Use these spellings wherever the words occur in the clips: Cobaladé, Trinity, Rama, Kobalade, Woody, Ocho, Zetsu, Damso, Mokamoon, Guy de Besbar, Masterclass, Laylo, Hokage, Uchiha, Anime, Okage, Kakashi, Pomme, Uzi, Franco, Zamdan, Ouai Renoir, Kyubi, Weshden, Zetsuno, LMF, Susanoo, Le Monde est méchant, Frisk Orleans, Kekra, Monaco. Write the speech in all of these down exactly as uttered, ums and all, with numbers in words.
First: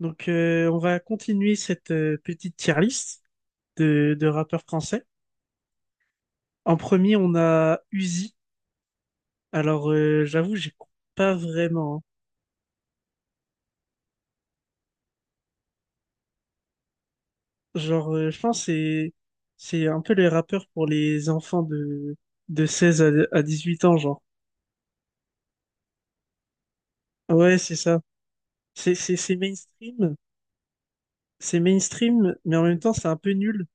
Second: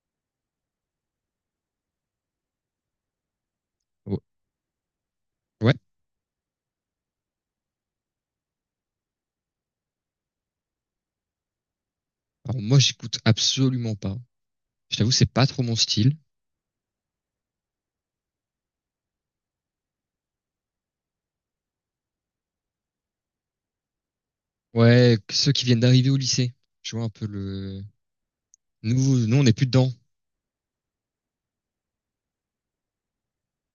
Donc, euh, on va continuer cette euh, petite tier list de, Ou- de rappeurs français. Ouais. En premier, on a Uzi. Alors, euh, j'avoue, j'écoute pas vraiment. Alors moi, j'écoute absolument pas. Je t'avoue, c'est pas trop mon style. Hein. Genre, euh, je pense que c'est c'est un peu les rappeurs pour les enfants de de seize à, à dix huit ans, genre. Ouais, que ceux qui viennent d'arriver au lycée. Je vois un peu Ouais, c'est le... ça. C'est c'est Nous, c'est nous, on n'est plus dedans. mainstream, c'est mainstream, mais en même temps, c'est un peu nul.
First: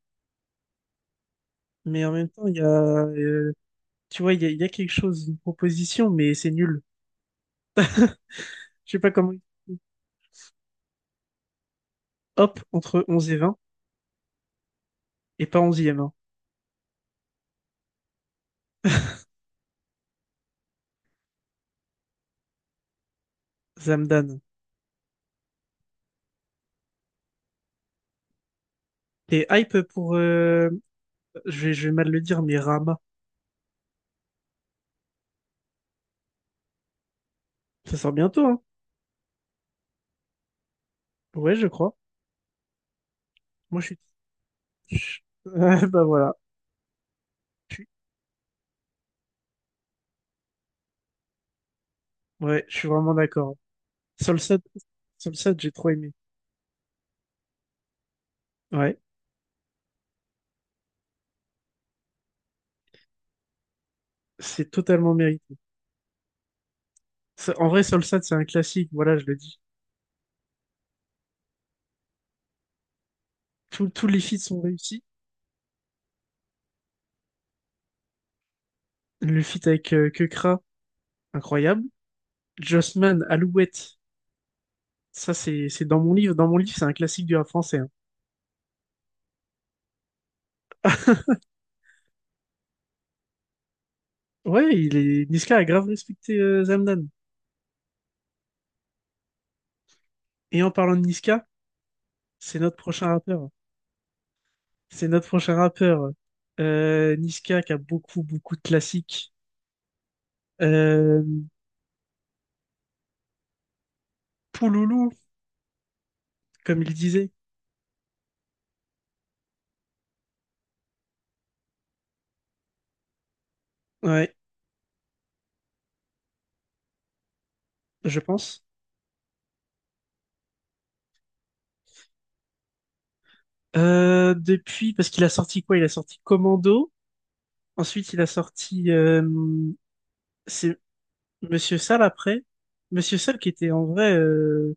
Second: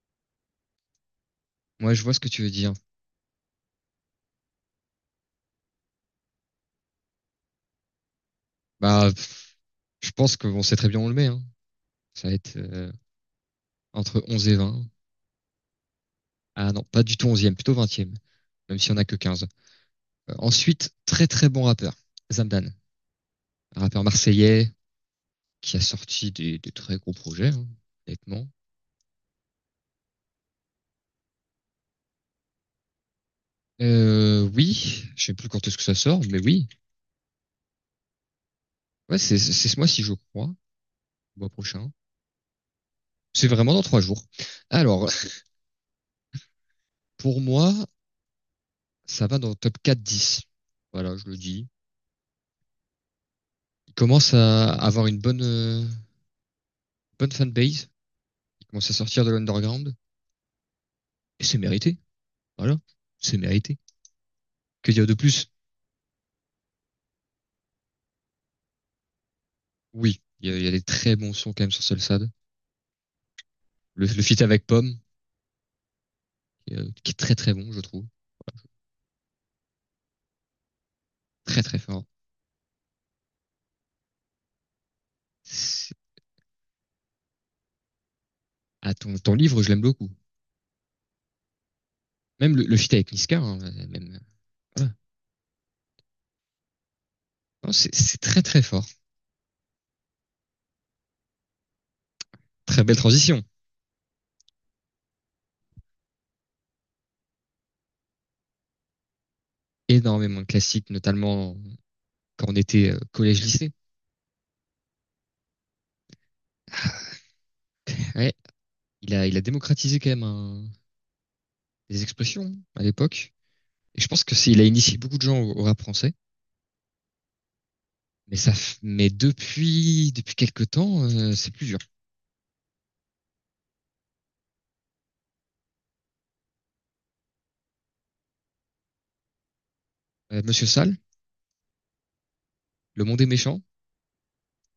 Moi, je Mais en vois ce même que tu temps, veux il y a dire. euh, tu vois, il y a, il y a quelque chose, une proposition, mais c'est nul. Je sais Bah, pas comment. pff, je pense que on sait très bien où on le met, hein. Ça va être Hop, euh, entre onze et vingt, entre onze et vingt. et pas onzième. Ah non, pas du tout onzième, plutôt vingtième. Même si on a que quinze. Euh, ensuite, très très bon rappeur. Zamdan. Un rappeur Zamdan. marseillais qui a sorti des, des très gros projets, hein, honnêtement. T'es hype pour, euh, je vais, je vais mal le dire, mais Rama. Euh, oui, je sais plus quand est-ce que ça sort, mais oui. Ça sort bientôt, hein? Ouais, c'est c'est ce mois-ci, je crois, le mois Ouais, je prochain. crois. C'est vraiment dans Moi, je suis. trois jours. Alors, je- Ouais, bah voilà. pour moi, Je suis- ça va dans le top quatre dix. Voilà, je le dis. Ouais, je suis vraiment d'accord. Il commence Solsad, à avoir une bonne, Solsad, j'ai euh, trop aimé. bonne fanbase. Il commence à Ouais, sortir de l'underground. Et c'est mérité. Voilà, c'est mérité. c'est Que dire de totalement plus? mérité. Ça- En vrai, Solsad, c'est un classique, voilà, je le dis. Oui, il y a, il y a des très bons sons quand même sur Solsad. Tous Le, tous le les feats feat sont avec Pomme, réussis. qui, est euh, qui est très très bon, je trouve. Le feat avec euh, Kekra, Très très incroyable. fort. Jossman, Alouette, ça, c'est c'est C'est- dans mon livre. Dans mon livre, c'est un classique du rap français. Hein. Ah, ton, ton livre, je l'aime beaucoup. Même le, le feat avec Niska, hein, même. Ouais, Voilà. il est... Niska a grave respecté euh, Zamdan. Non, c'est c'est très très fort. Et en parlant de Niska, c'est notre Très belle prochain transition. rappeur. C'est notre prochain rappeur. Euh, Niska qui a beaucoup, beaucoup de classiques. Énormément de classiques, Euh, notamment quand on était collège-lycée. Pouloulou, comme il disait. Ouais, il a, il a démocratisé quand même un- des expressions à l'époque. Et je pense que Ouais, c'est, il a initié beaucoup de gens au, au rap français. je Mais ça, pense. mais depuis, depuis quelques temps, euh, c'est plus dur. Euh, depuis, parce qu'il a sorti quoi? Il a sorti Commando. Ensuite, il a sorti... euh, Euh, Monsieur c'est Sall, Monsieur Sall après. Le Monsieur Monde est Sall qui méchant, était en vrai... euh,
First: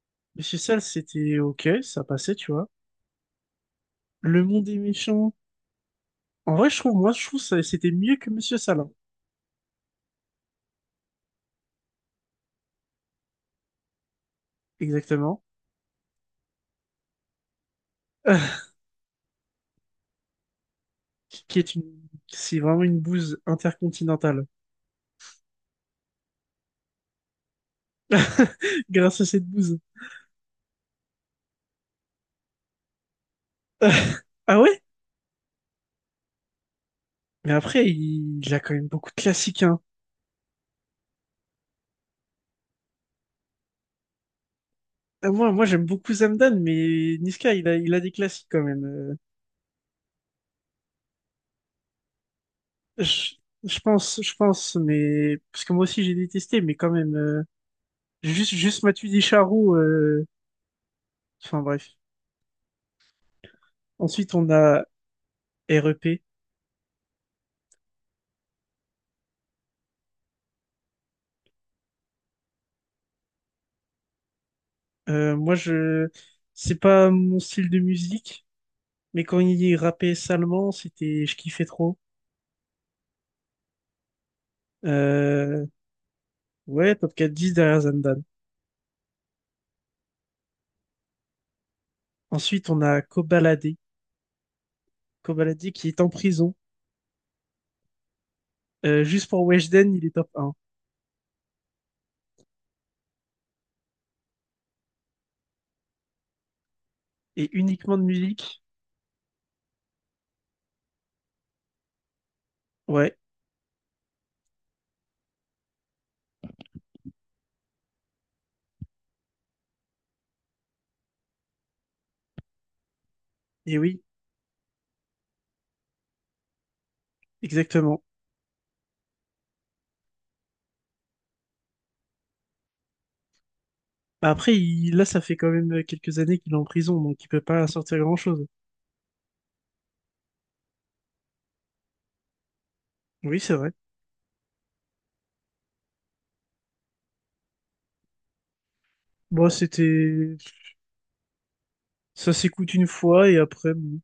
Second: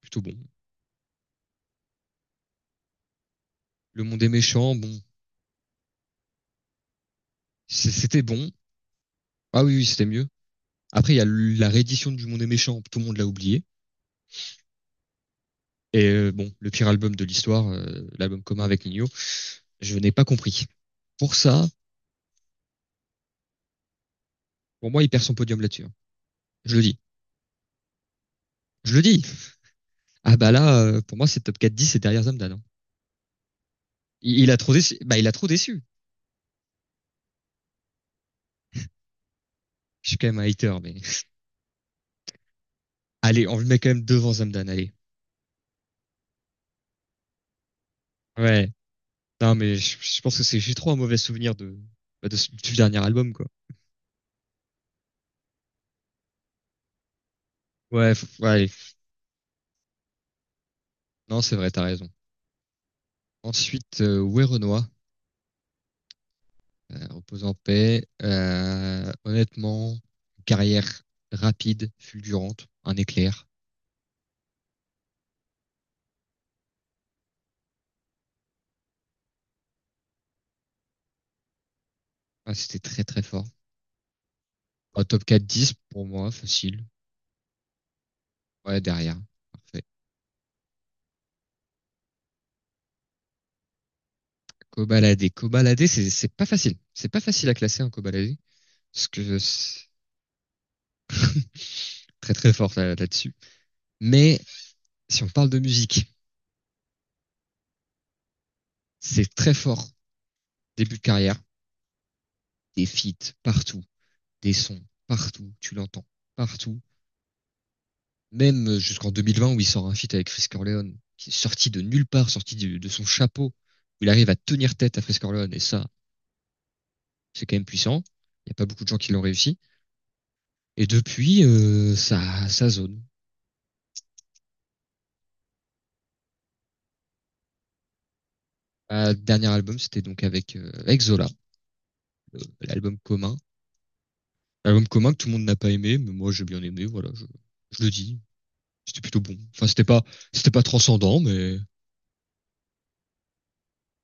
plutôt bon. Monsieur Sall, c'était OK, ça passait, tu vois. Le Monde est Le Monde méchant, est bon, méchant. En vrai, je trouve, moi, je trouve ça, c'est- c'était mieux c'était que bon. Monsieur Sall. Hein. Ah oui, oui, c'était mieux. Après, il y a la réédition du Monde est méchant, tout le monde l'a oublié. Exactement. Et euh, bon, le pire album de l'histoire, euh, l'album commun avec Nino. Je n'ai pas compris. Pour qui, qui ça, est une, c'est vraiment une bouse intercontinentale. pour moi, il perd son podium là-dessus, hein. Je le dis. Je le Grâce dis. à cette bouse. Ah bah là, euh, pour moi, c'est top quatre dix et derrière Zamdan, hein. Il, il a Ah trop ouais? déçu. Bah, il a trop déçu. Mais après, il, il a quand même beaucoup de classiques, hein. Je suis quand même un hater, mais allez, on le met quand même devant Zamdan, allez. Ah, Moi, moi, j'aime beaucoup Zamdan, mais Niska, il a, il a des classiques quand Ouais. même. Euh, Non, mais je, je pense que c'est j'ai trop un mauvais souvenir de, bah, de du dernier je, album, quoi. je pense, je pense, mais parce que moi aussi j'ai détesté, mais quand même, euh, Ouais, faut- ouais, juste, allez. juste Matuidi Charou. euh, Non, c'est Enfin vrai, t'as bref. raison. Ensuite, euh, Ensuite, Ouai on a Renoir, R E P. euh, repose en paix. Euh, honnêtement, carrière rapide, fulgurante, un éclair. Euh, moi, je, c'est pas mon style de musique, mais quand il rappait salement, c'était, je kiffais trop. Ah, c'était très très fort. Un top quatre Euh, dix pour moi, facile. Ouais, top quatre à dix derrière Zandane. Ouais, derrière. Parfait. Ensuite, on a Kobalade. Cobaladé. Kobalade Cobaladé, qui est en c'est c'est pas prison. facile. C'est pas facile à classer un cobaladé. Euh, Parce Juste que pour c'est Weshden, il est top un. très très fort là- là-dessus. Mais si on parle de musique, Et uniquement de musique. c'est très fort. Début de carrière, des Ouais, feats partout, des sons partout, tu l'entends partout. Même jusqu'en deux mille vingt où il sort un feat avec Frisk Orleans, qui est sorti de nulle part, sorti du- de son chapeau. et oui, Il arrive à tenir tête à Frisk Orleans et ça, c'est quand même puissant. exactement. Il n'y a pas beaucoup de gens qui l'ont réussi. Et depuis, euh, ça, ça zone. Bah, après, il- là, ça fait quand même quelques années qu'il est en prison, donc il peut pas sortir grand-chose. Ma dernier album, c'était donc avec, euh, avec Zola, euh, l'album commun. Oui, c'est vrai. L'album commun que tout le monde n'a pas aimé, mais moi j'ai bien aimé, voilà, je, je le dis. C'était plutôt bon. Bon, Enfin, c'était pas, c'était... c'était pas transcendant, mais Ça s'écoute une fois, et après... bon.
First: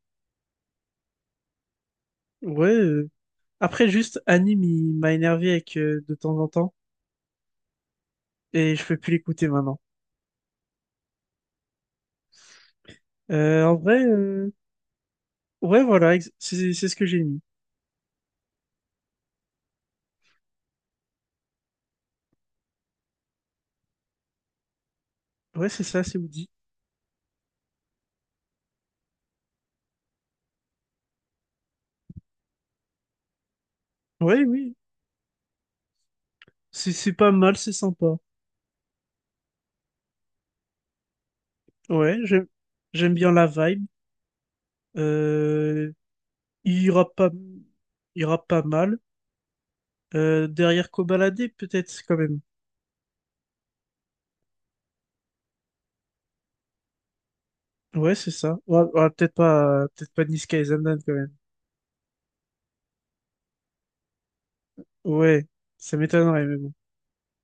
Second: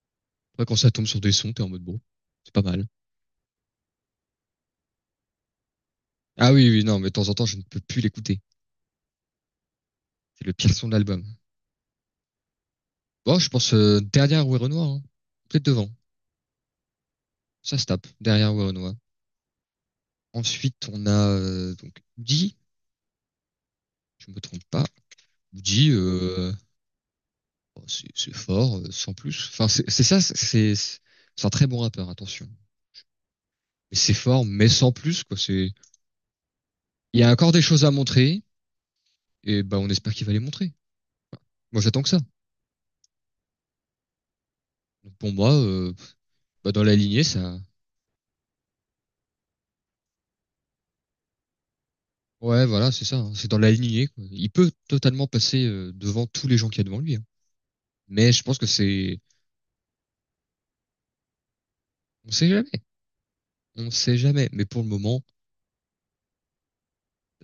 après, quand ça tombe sur des sons, t'es en mode bon, c'est pas Ouais. mal. euh. Après, juste, Anime, il m'a énervé avec euh, de temps en Ah oui, temps, oui, non, mais de temps en temps, je ne peux plus l'écouter. et je peux plus l'écouter maintenant. C'est le pire son de l'album. Bon, je Euh, pense En euh, vrai... derrière euh, Ouai Renoir, hein. Peut-être Ouais, devant. voilà, ex- c'est c'est ce que j'ai mis. Ça se tape, derrière Ouai Renoir. Ensuite, on a euh, donc Woody, je me trompe pas. Ouais, c'est Woody, ça, c'est Woody. euh, bon. C'est c'est fort, euh, sans plus. Enfin, c'est c'est ça, c'est c'est un très bon rappeur, attention. Mais c'est Oui, fort, mais oui, sans plus, quoi. C'est, c'est c'est Il y a pas encore mal, des c'est choses à sympa. montrer, et bah, on espère qu'il va les montrer. Enfin, moi, j'attends que Ouais, ça. j'aime j'aime bien la vibe. Donc, pour moi, euh, Euh, bah, il dans la ira lignée, pas, ça. il ira pas mal. Euh, derrière Kobalade, peut-être quand même. Ouais, voilà, c'est ça, hein. C'est dans la lignée, quoi. Il peut totalement passer euh, devant tous les gens qu'il y a devant lui, hein. Ouais, c'est Mais je pense ça. que Ouais, ouais, c'est. peut-être pas, peut-être pas Niska et Zamdan quand même. On sait jamais. On sait jamais. Mais pour le moment, Ouais, ça m'étonnerait, mais bon.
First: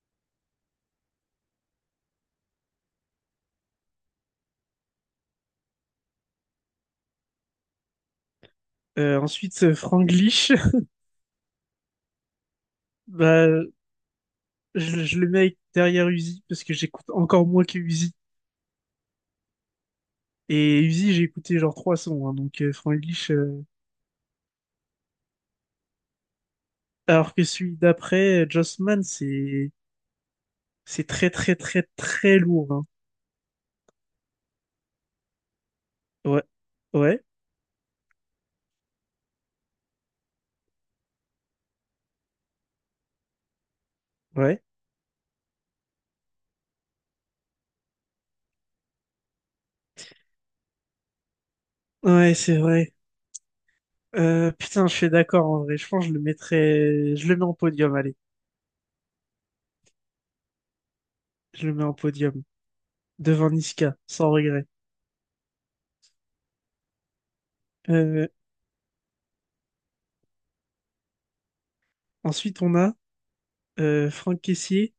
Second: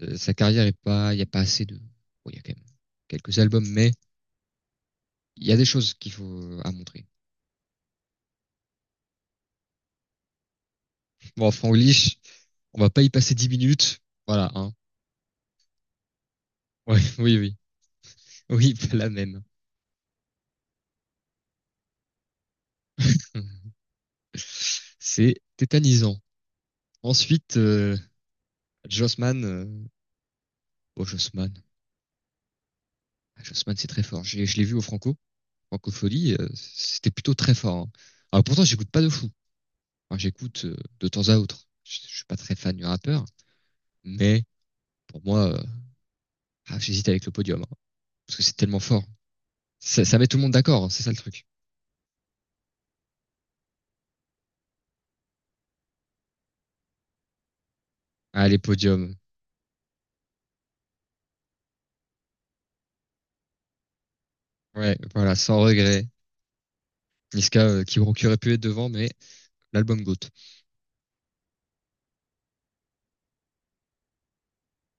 euh, sa carrière est pas. Il n'y a pas assez de. Bon, il y a quand même quelques albums, mais il y a des choses qu'il faut euh, à montrer. Euh, ensuite, euh, Franglish. Bon, Franglish, on va pas y passer dix Bah, minutes. Voilà, hein. je, je le mets avec- derrière Uzi parce que Ouais, j'écoute oui, encore oui. moins que Uzi. Oui, pas la même. Et Uzi, j'ai écouté genre trois sons, hein, donc euh, Franglish. euh, C'est tétanisant. Alors que Ensuite, celui euh, d'après, euh, Jossman, Jossman. euh, c'est... Oh, C'est très très Jossman. très très lourd. Hein. Ah, Jossman, c'est très fort. J'ai- Je l'ai vu au Franco, Francofolie. Ouais, euh, C'était ouais, plutôt très fort, hein. Alors pourtant, j'écoute pas de fou. Enfin, j'écoute euh, de temps à autre. Je, je suis pas très fan du rappeur, mais ouais. pour moi, euh, ah, j'hésite avec le podium, hein, parce que c'est tellement fort. Ça, ça met tout le monde d'accord, hein, c'est ça le truc. Ouais, c'est vrai. Euh, putain, je suis d'accord en vrai. Je pense que je le mettrais. Je le mets en podium, allez. Ah, les podiums. Je le mets en podium. Devant Niska, sans regret. Ouais, voilà, sans regret. Niska euh, qui, qui, Euh, aurait pu être devant, mais l'album Goat. Ensuite, on a euh, Franck Caissier.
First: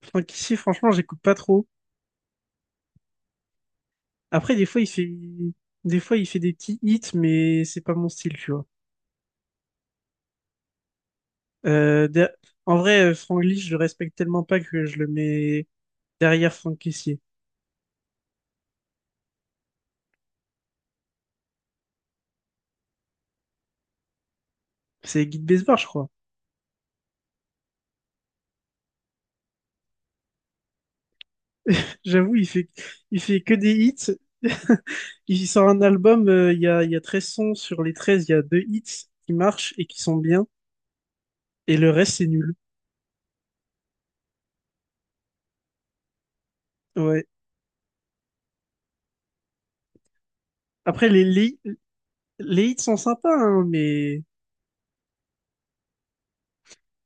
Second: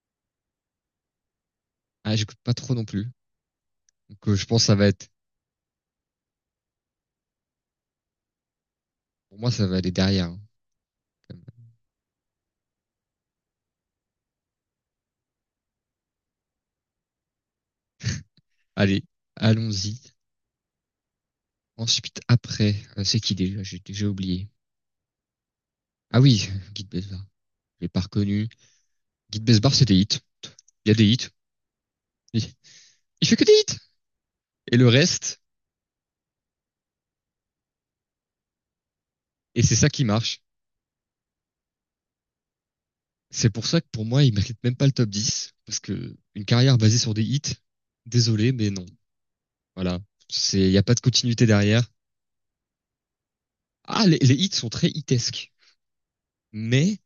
Franck Caissier, franchement, j'écoute pas trop. Ah, j'écoute pas trop non plus. Donc, euh, je Après, pense que des ça fois, va il être, fait. Des fois, il fait des petits hits, mais c'est pas mon style, tu vois. pour moi, ça va aller derrière, hein, quand même. Euh, der- En vrai, euh, Franck Lee, je le respecte tellement pas que je le mets derrière Franck Caissier. Allez, allons-y. Ensuite, après, euh, c'est qui déjà? J'ai j'ai oublié. C'est Guy Besbar, je crois. Ah oui, Guide Besbar. Je l'ai pas reconnu. Guide Besbar, c'est des hits. Il y a des hits. J'avoue, il fait, il Il fait fait que des que des hits. hits. Et le reste, Il sort un album, euh, il y a, il y a treize sons. Sur les treize, il y a deux hits qui et marchent c'est et ça qui qui sont marche. bien. Et le reste, c'est nul. C'est pour ça que pour moi, il mérite même pas le top dix. Parce que une carrière basée sur des Ouais. hits, désolé, mais non. Voilà. C'est, il n'y a pas de Après, les, continuité les, derrière. les hits sont sympas, hein, Ah, les, mais les hits sont très hitesques. Mais,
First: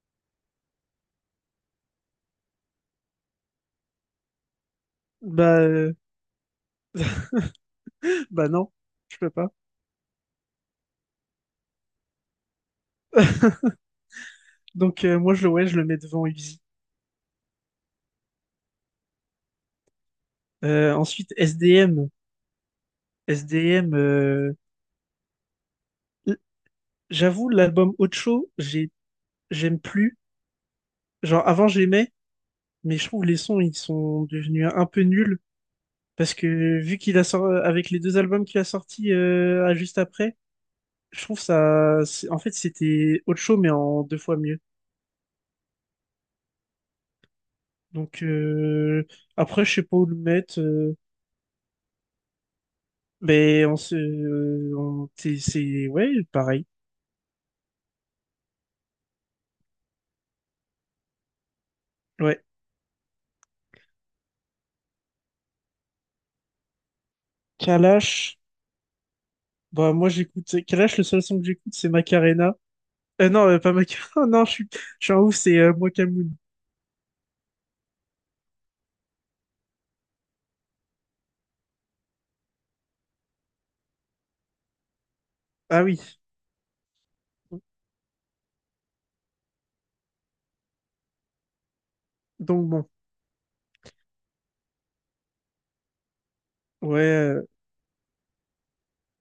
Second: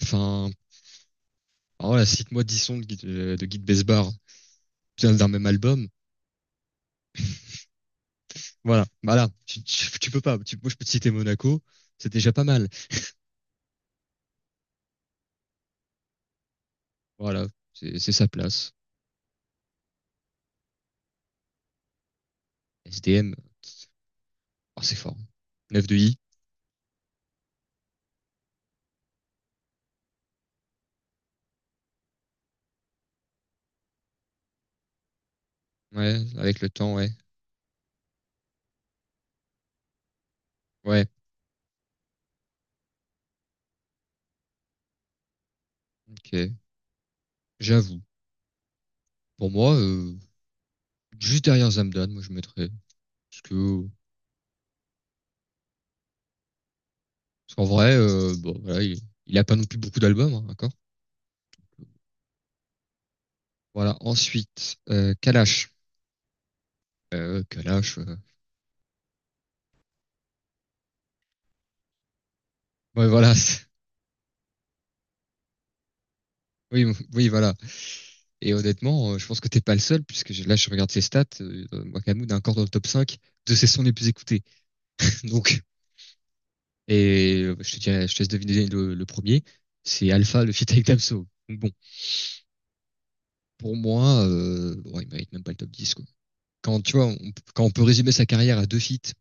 enfin, oh, voilà, cite-moi dix sons de, Guy- euh, de Guy de Besbar d'un même bah, album. euh, bah non, Voilà, je voilà, peux pas. tu, tu, tu peux pas. Tu- moi, je peux te citer Monaco, c'est déjà pas mal. Donc, euh, moi, je, le- ouais, je le mets devant Uzi. Voilà, c'est c'est sa place. Euh, ensuite, S D M. S D M, S D M, euh, oh, c'est fort. neuf de I, l- j'avoue, l'album Ocho, j'ai, j'aime plus. Genre, avant, j'aimais, mais je trouve les sons, ils sont devenus un peu nuls. ouais, Parce avec le que temps, vu ouais. qu'il a sorti avec les deux albums qu'il a sortis euh, à juste après, Ouais, je trouve ça, c'est- en fait c'était autre show mais en deux fois mieux. ok, j'avoue. Donc euh, Pour après moi, je sais pas où euh, le mettre, euh, juste derrière Zamdan, moi, je mettrais. Parce mais on que, se, euh, on- c'est c'est- ouais pareil. Parce qu'en vrai, euh, bon, voilà, il, il a pas non plus beaucoup d'albums, hein, d'accord? Ouais. Voilà, ensuite, euh, Kalash. Euh, Kalash, euh, Kalash, bah moi j'écoute Kalash, le seul son que j'écoute c'est Macarena. ouais, Euh, voilà, Non, euh, c'est- pas Macarena, non, je suis je suis en ouf c'est euh, Mokamoon. Oui, oui, voilà. Et honnêtement, euh, je pense que t'es pas le seul, puisque j'ai- là, je regarde ses stats. Euh, Wakamoon est encore dans le top cinq de ses sons les plus écoutés. Donc, Ah oui, et euh, je te dirais, je te laisse deviner le, le premier. C'est Alpha, le feat avec Damso. Donc bon, donc bon, pour moi, euh, bon, il mérite même pas le top dix, quoi. Quand, tu ouais, vois, on, euh, quand on peut résumer sa carrière à deux feats,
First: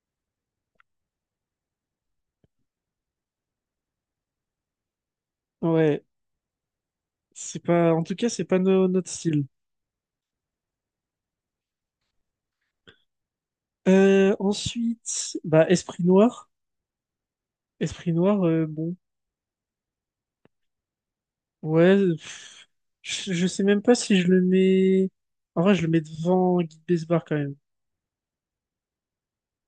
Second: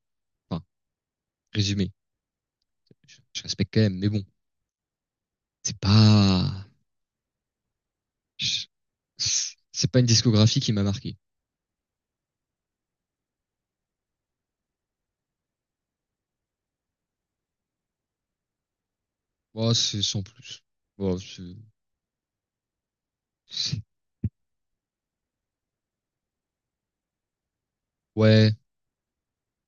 enfin, résumer, je, je respecte quand même, mais bon, c'est ouais pas, c'est pas, en tout cas c'est pas je- no- notre style. c'est pas une discographie qui m'a marqué. Euh, ensuite, bah, Esprit Noir. Esprit Noir, euh, bon. Moi, c'est sans plus. Bon, c'est- Ouais, pff, je, je sais c'est- même pas si je le mets. En vrai, je le mets devant Guy Besbar quand même. ouais,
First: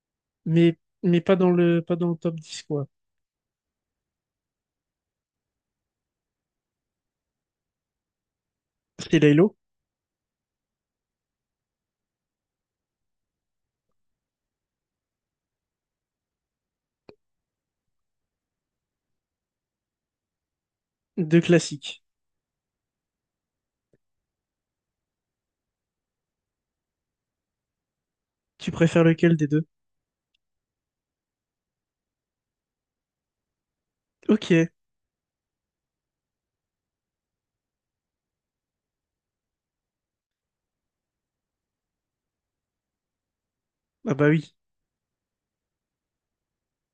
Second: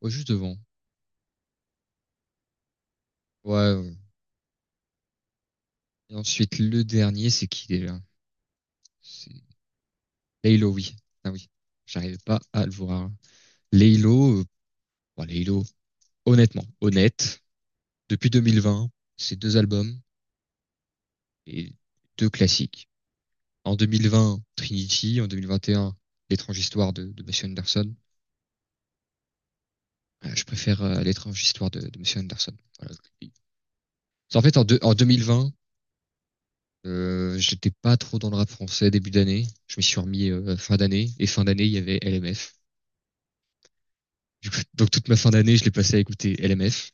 ouais, juste devant. Mais, mais pas dans le, pas dans le top dix quoi. Ouais, ouais. Et ensuite, le dernier, c'est qui déjà? C'est C'est Laylo. Laylo, oui. Ah oui, j'arrive pas à le voir. Laylo, euh, bon, Laylo, honnêtement, honnête, depuis deux mille vingt, c'est deux albums Deux et classiques. deux classiques. En deux mille vingt, Trinity, en deux mille vingt et un, L'étrange histoire de, de Monsieur Anderson. Tu préfères lequel des deux? Euh, je préfère euh, L'étrange histoire de, de Monsieur Anderson. Voilà. En fait, en, Ok. deux- en deux mille vingt, euh, j'étais pas trop dans le rap français début d'année. Je m'y suis remis euh, fin d'année et fin d'année, il y avait L M F. Ah bah Du oui. coup, donc toute ma fin d'année, je l'ai passé à écouter L M F.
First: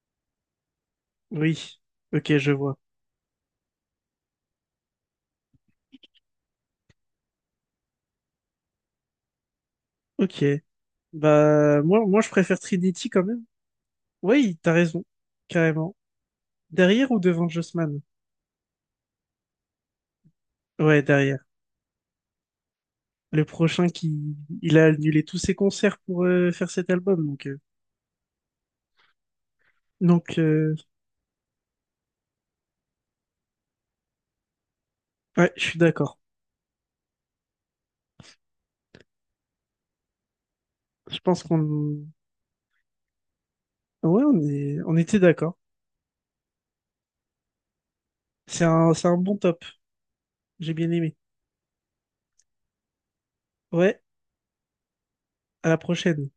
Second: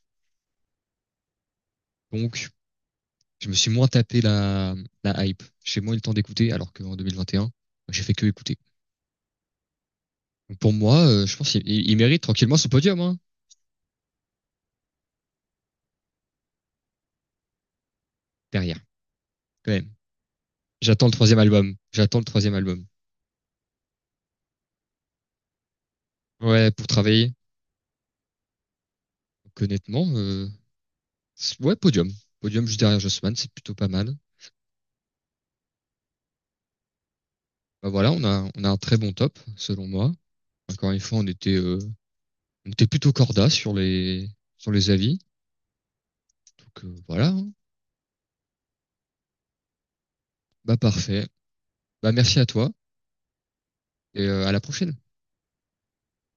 Oui. Ok, Donc, je vois. je me suis moins tapé la, la hype. J'ai moins eu le temps d'écouter, alors qu'en deux mille vingt et un, j'ai fait que écouter. Ok. Donc pour moi, euh, je pense qu'il Bah, il- il moi, moi, mérite je tranquillement préfère son podium, Trinity hein, quand même. Oui, t'as raison. Carrément. Derrière ou devant Jossman? derrière, quand même. Ouais, J'attends le troisième derrière. album. J'attends le troisième album. Le prochain qui, il a annulé tous ses concerts pour euh, Ouais, faire pour cet album, travailler. donc euh, Donc, honnêtement, donc euh, euh, c'est- ouais, podium. Podium juste derrière Jossman, c'est plutôt pas mal. ouais, je suis d'accord. Bah voilà, on a, on a un très bon top, selon moi. Encore une Je fois, on pense était, euh, qu'on... on était plutôt corda sur Ouais, les, on sur est les on avis. était d'accord. Donc euh, voilà, hein. C'est un c'est un bon top, j'ai Bah bien aimé. parfait. Bah, merci à toi Ouais, et euh, à la prochaine. à la prochaine.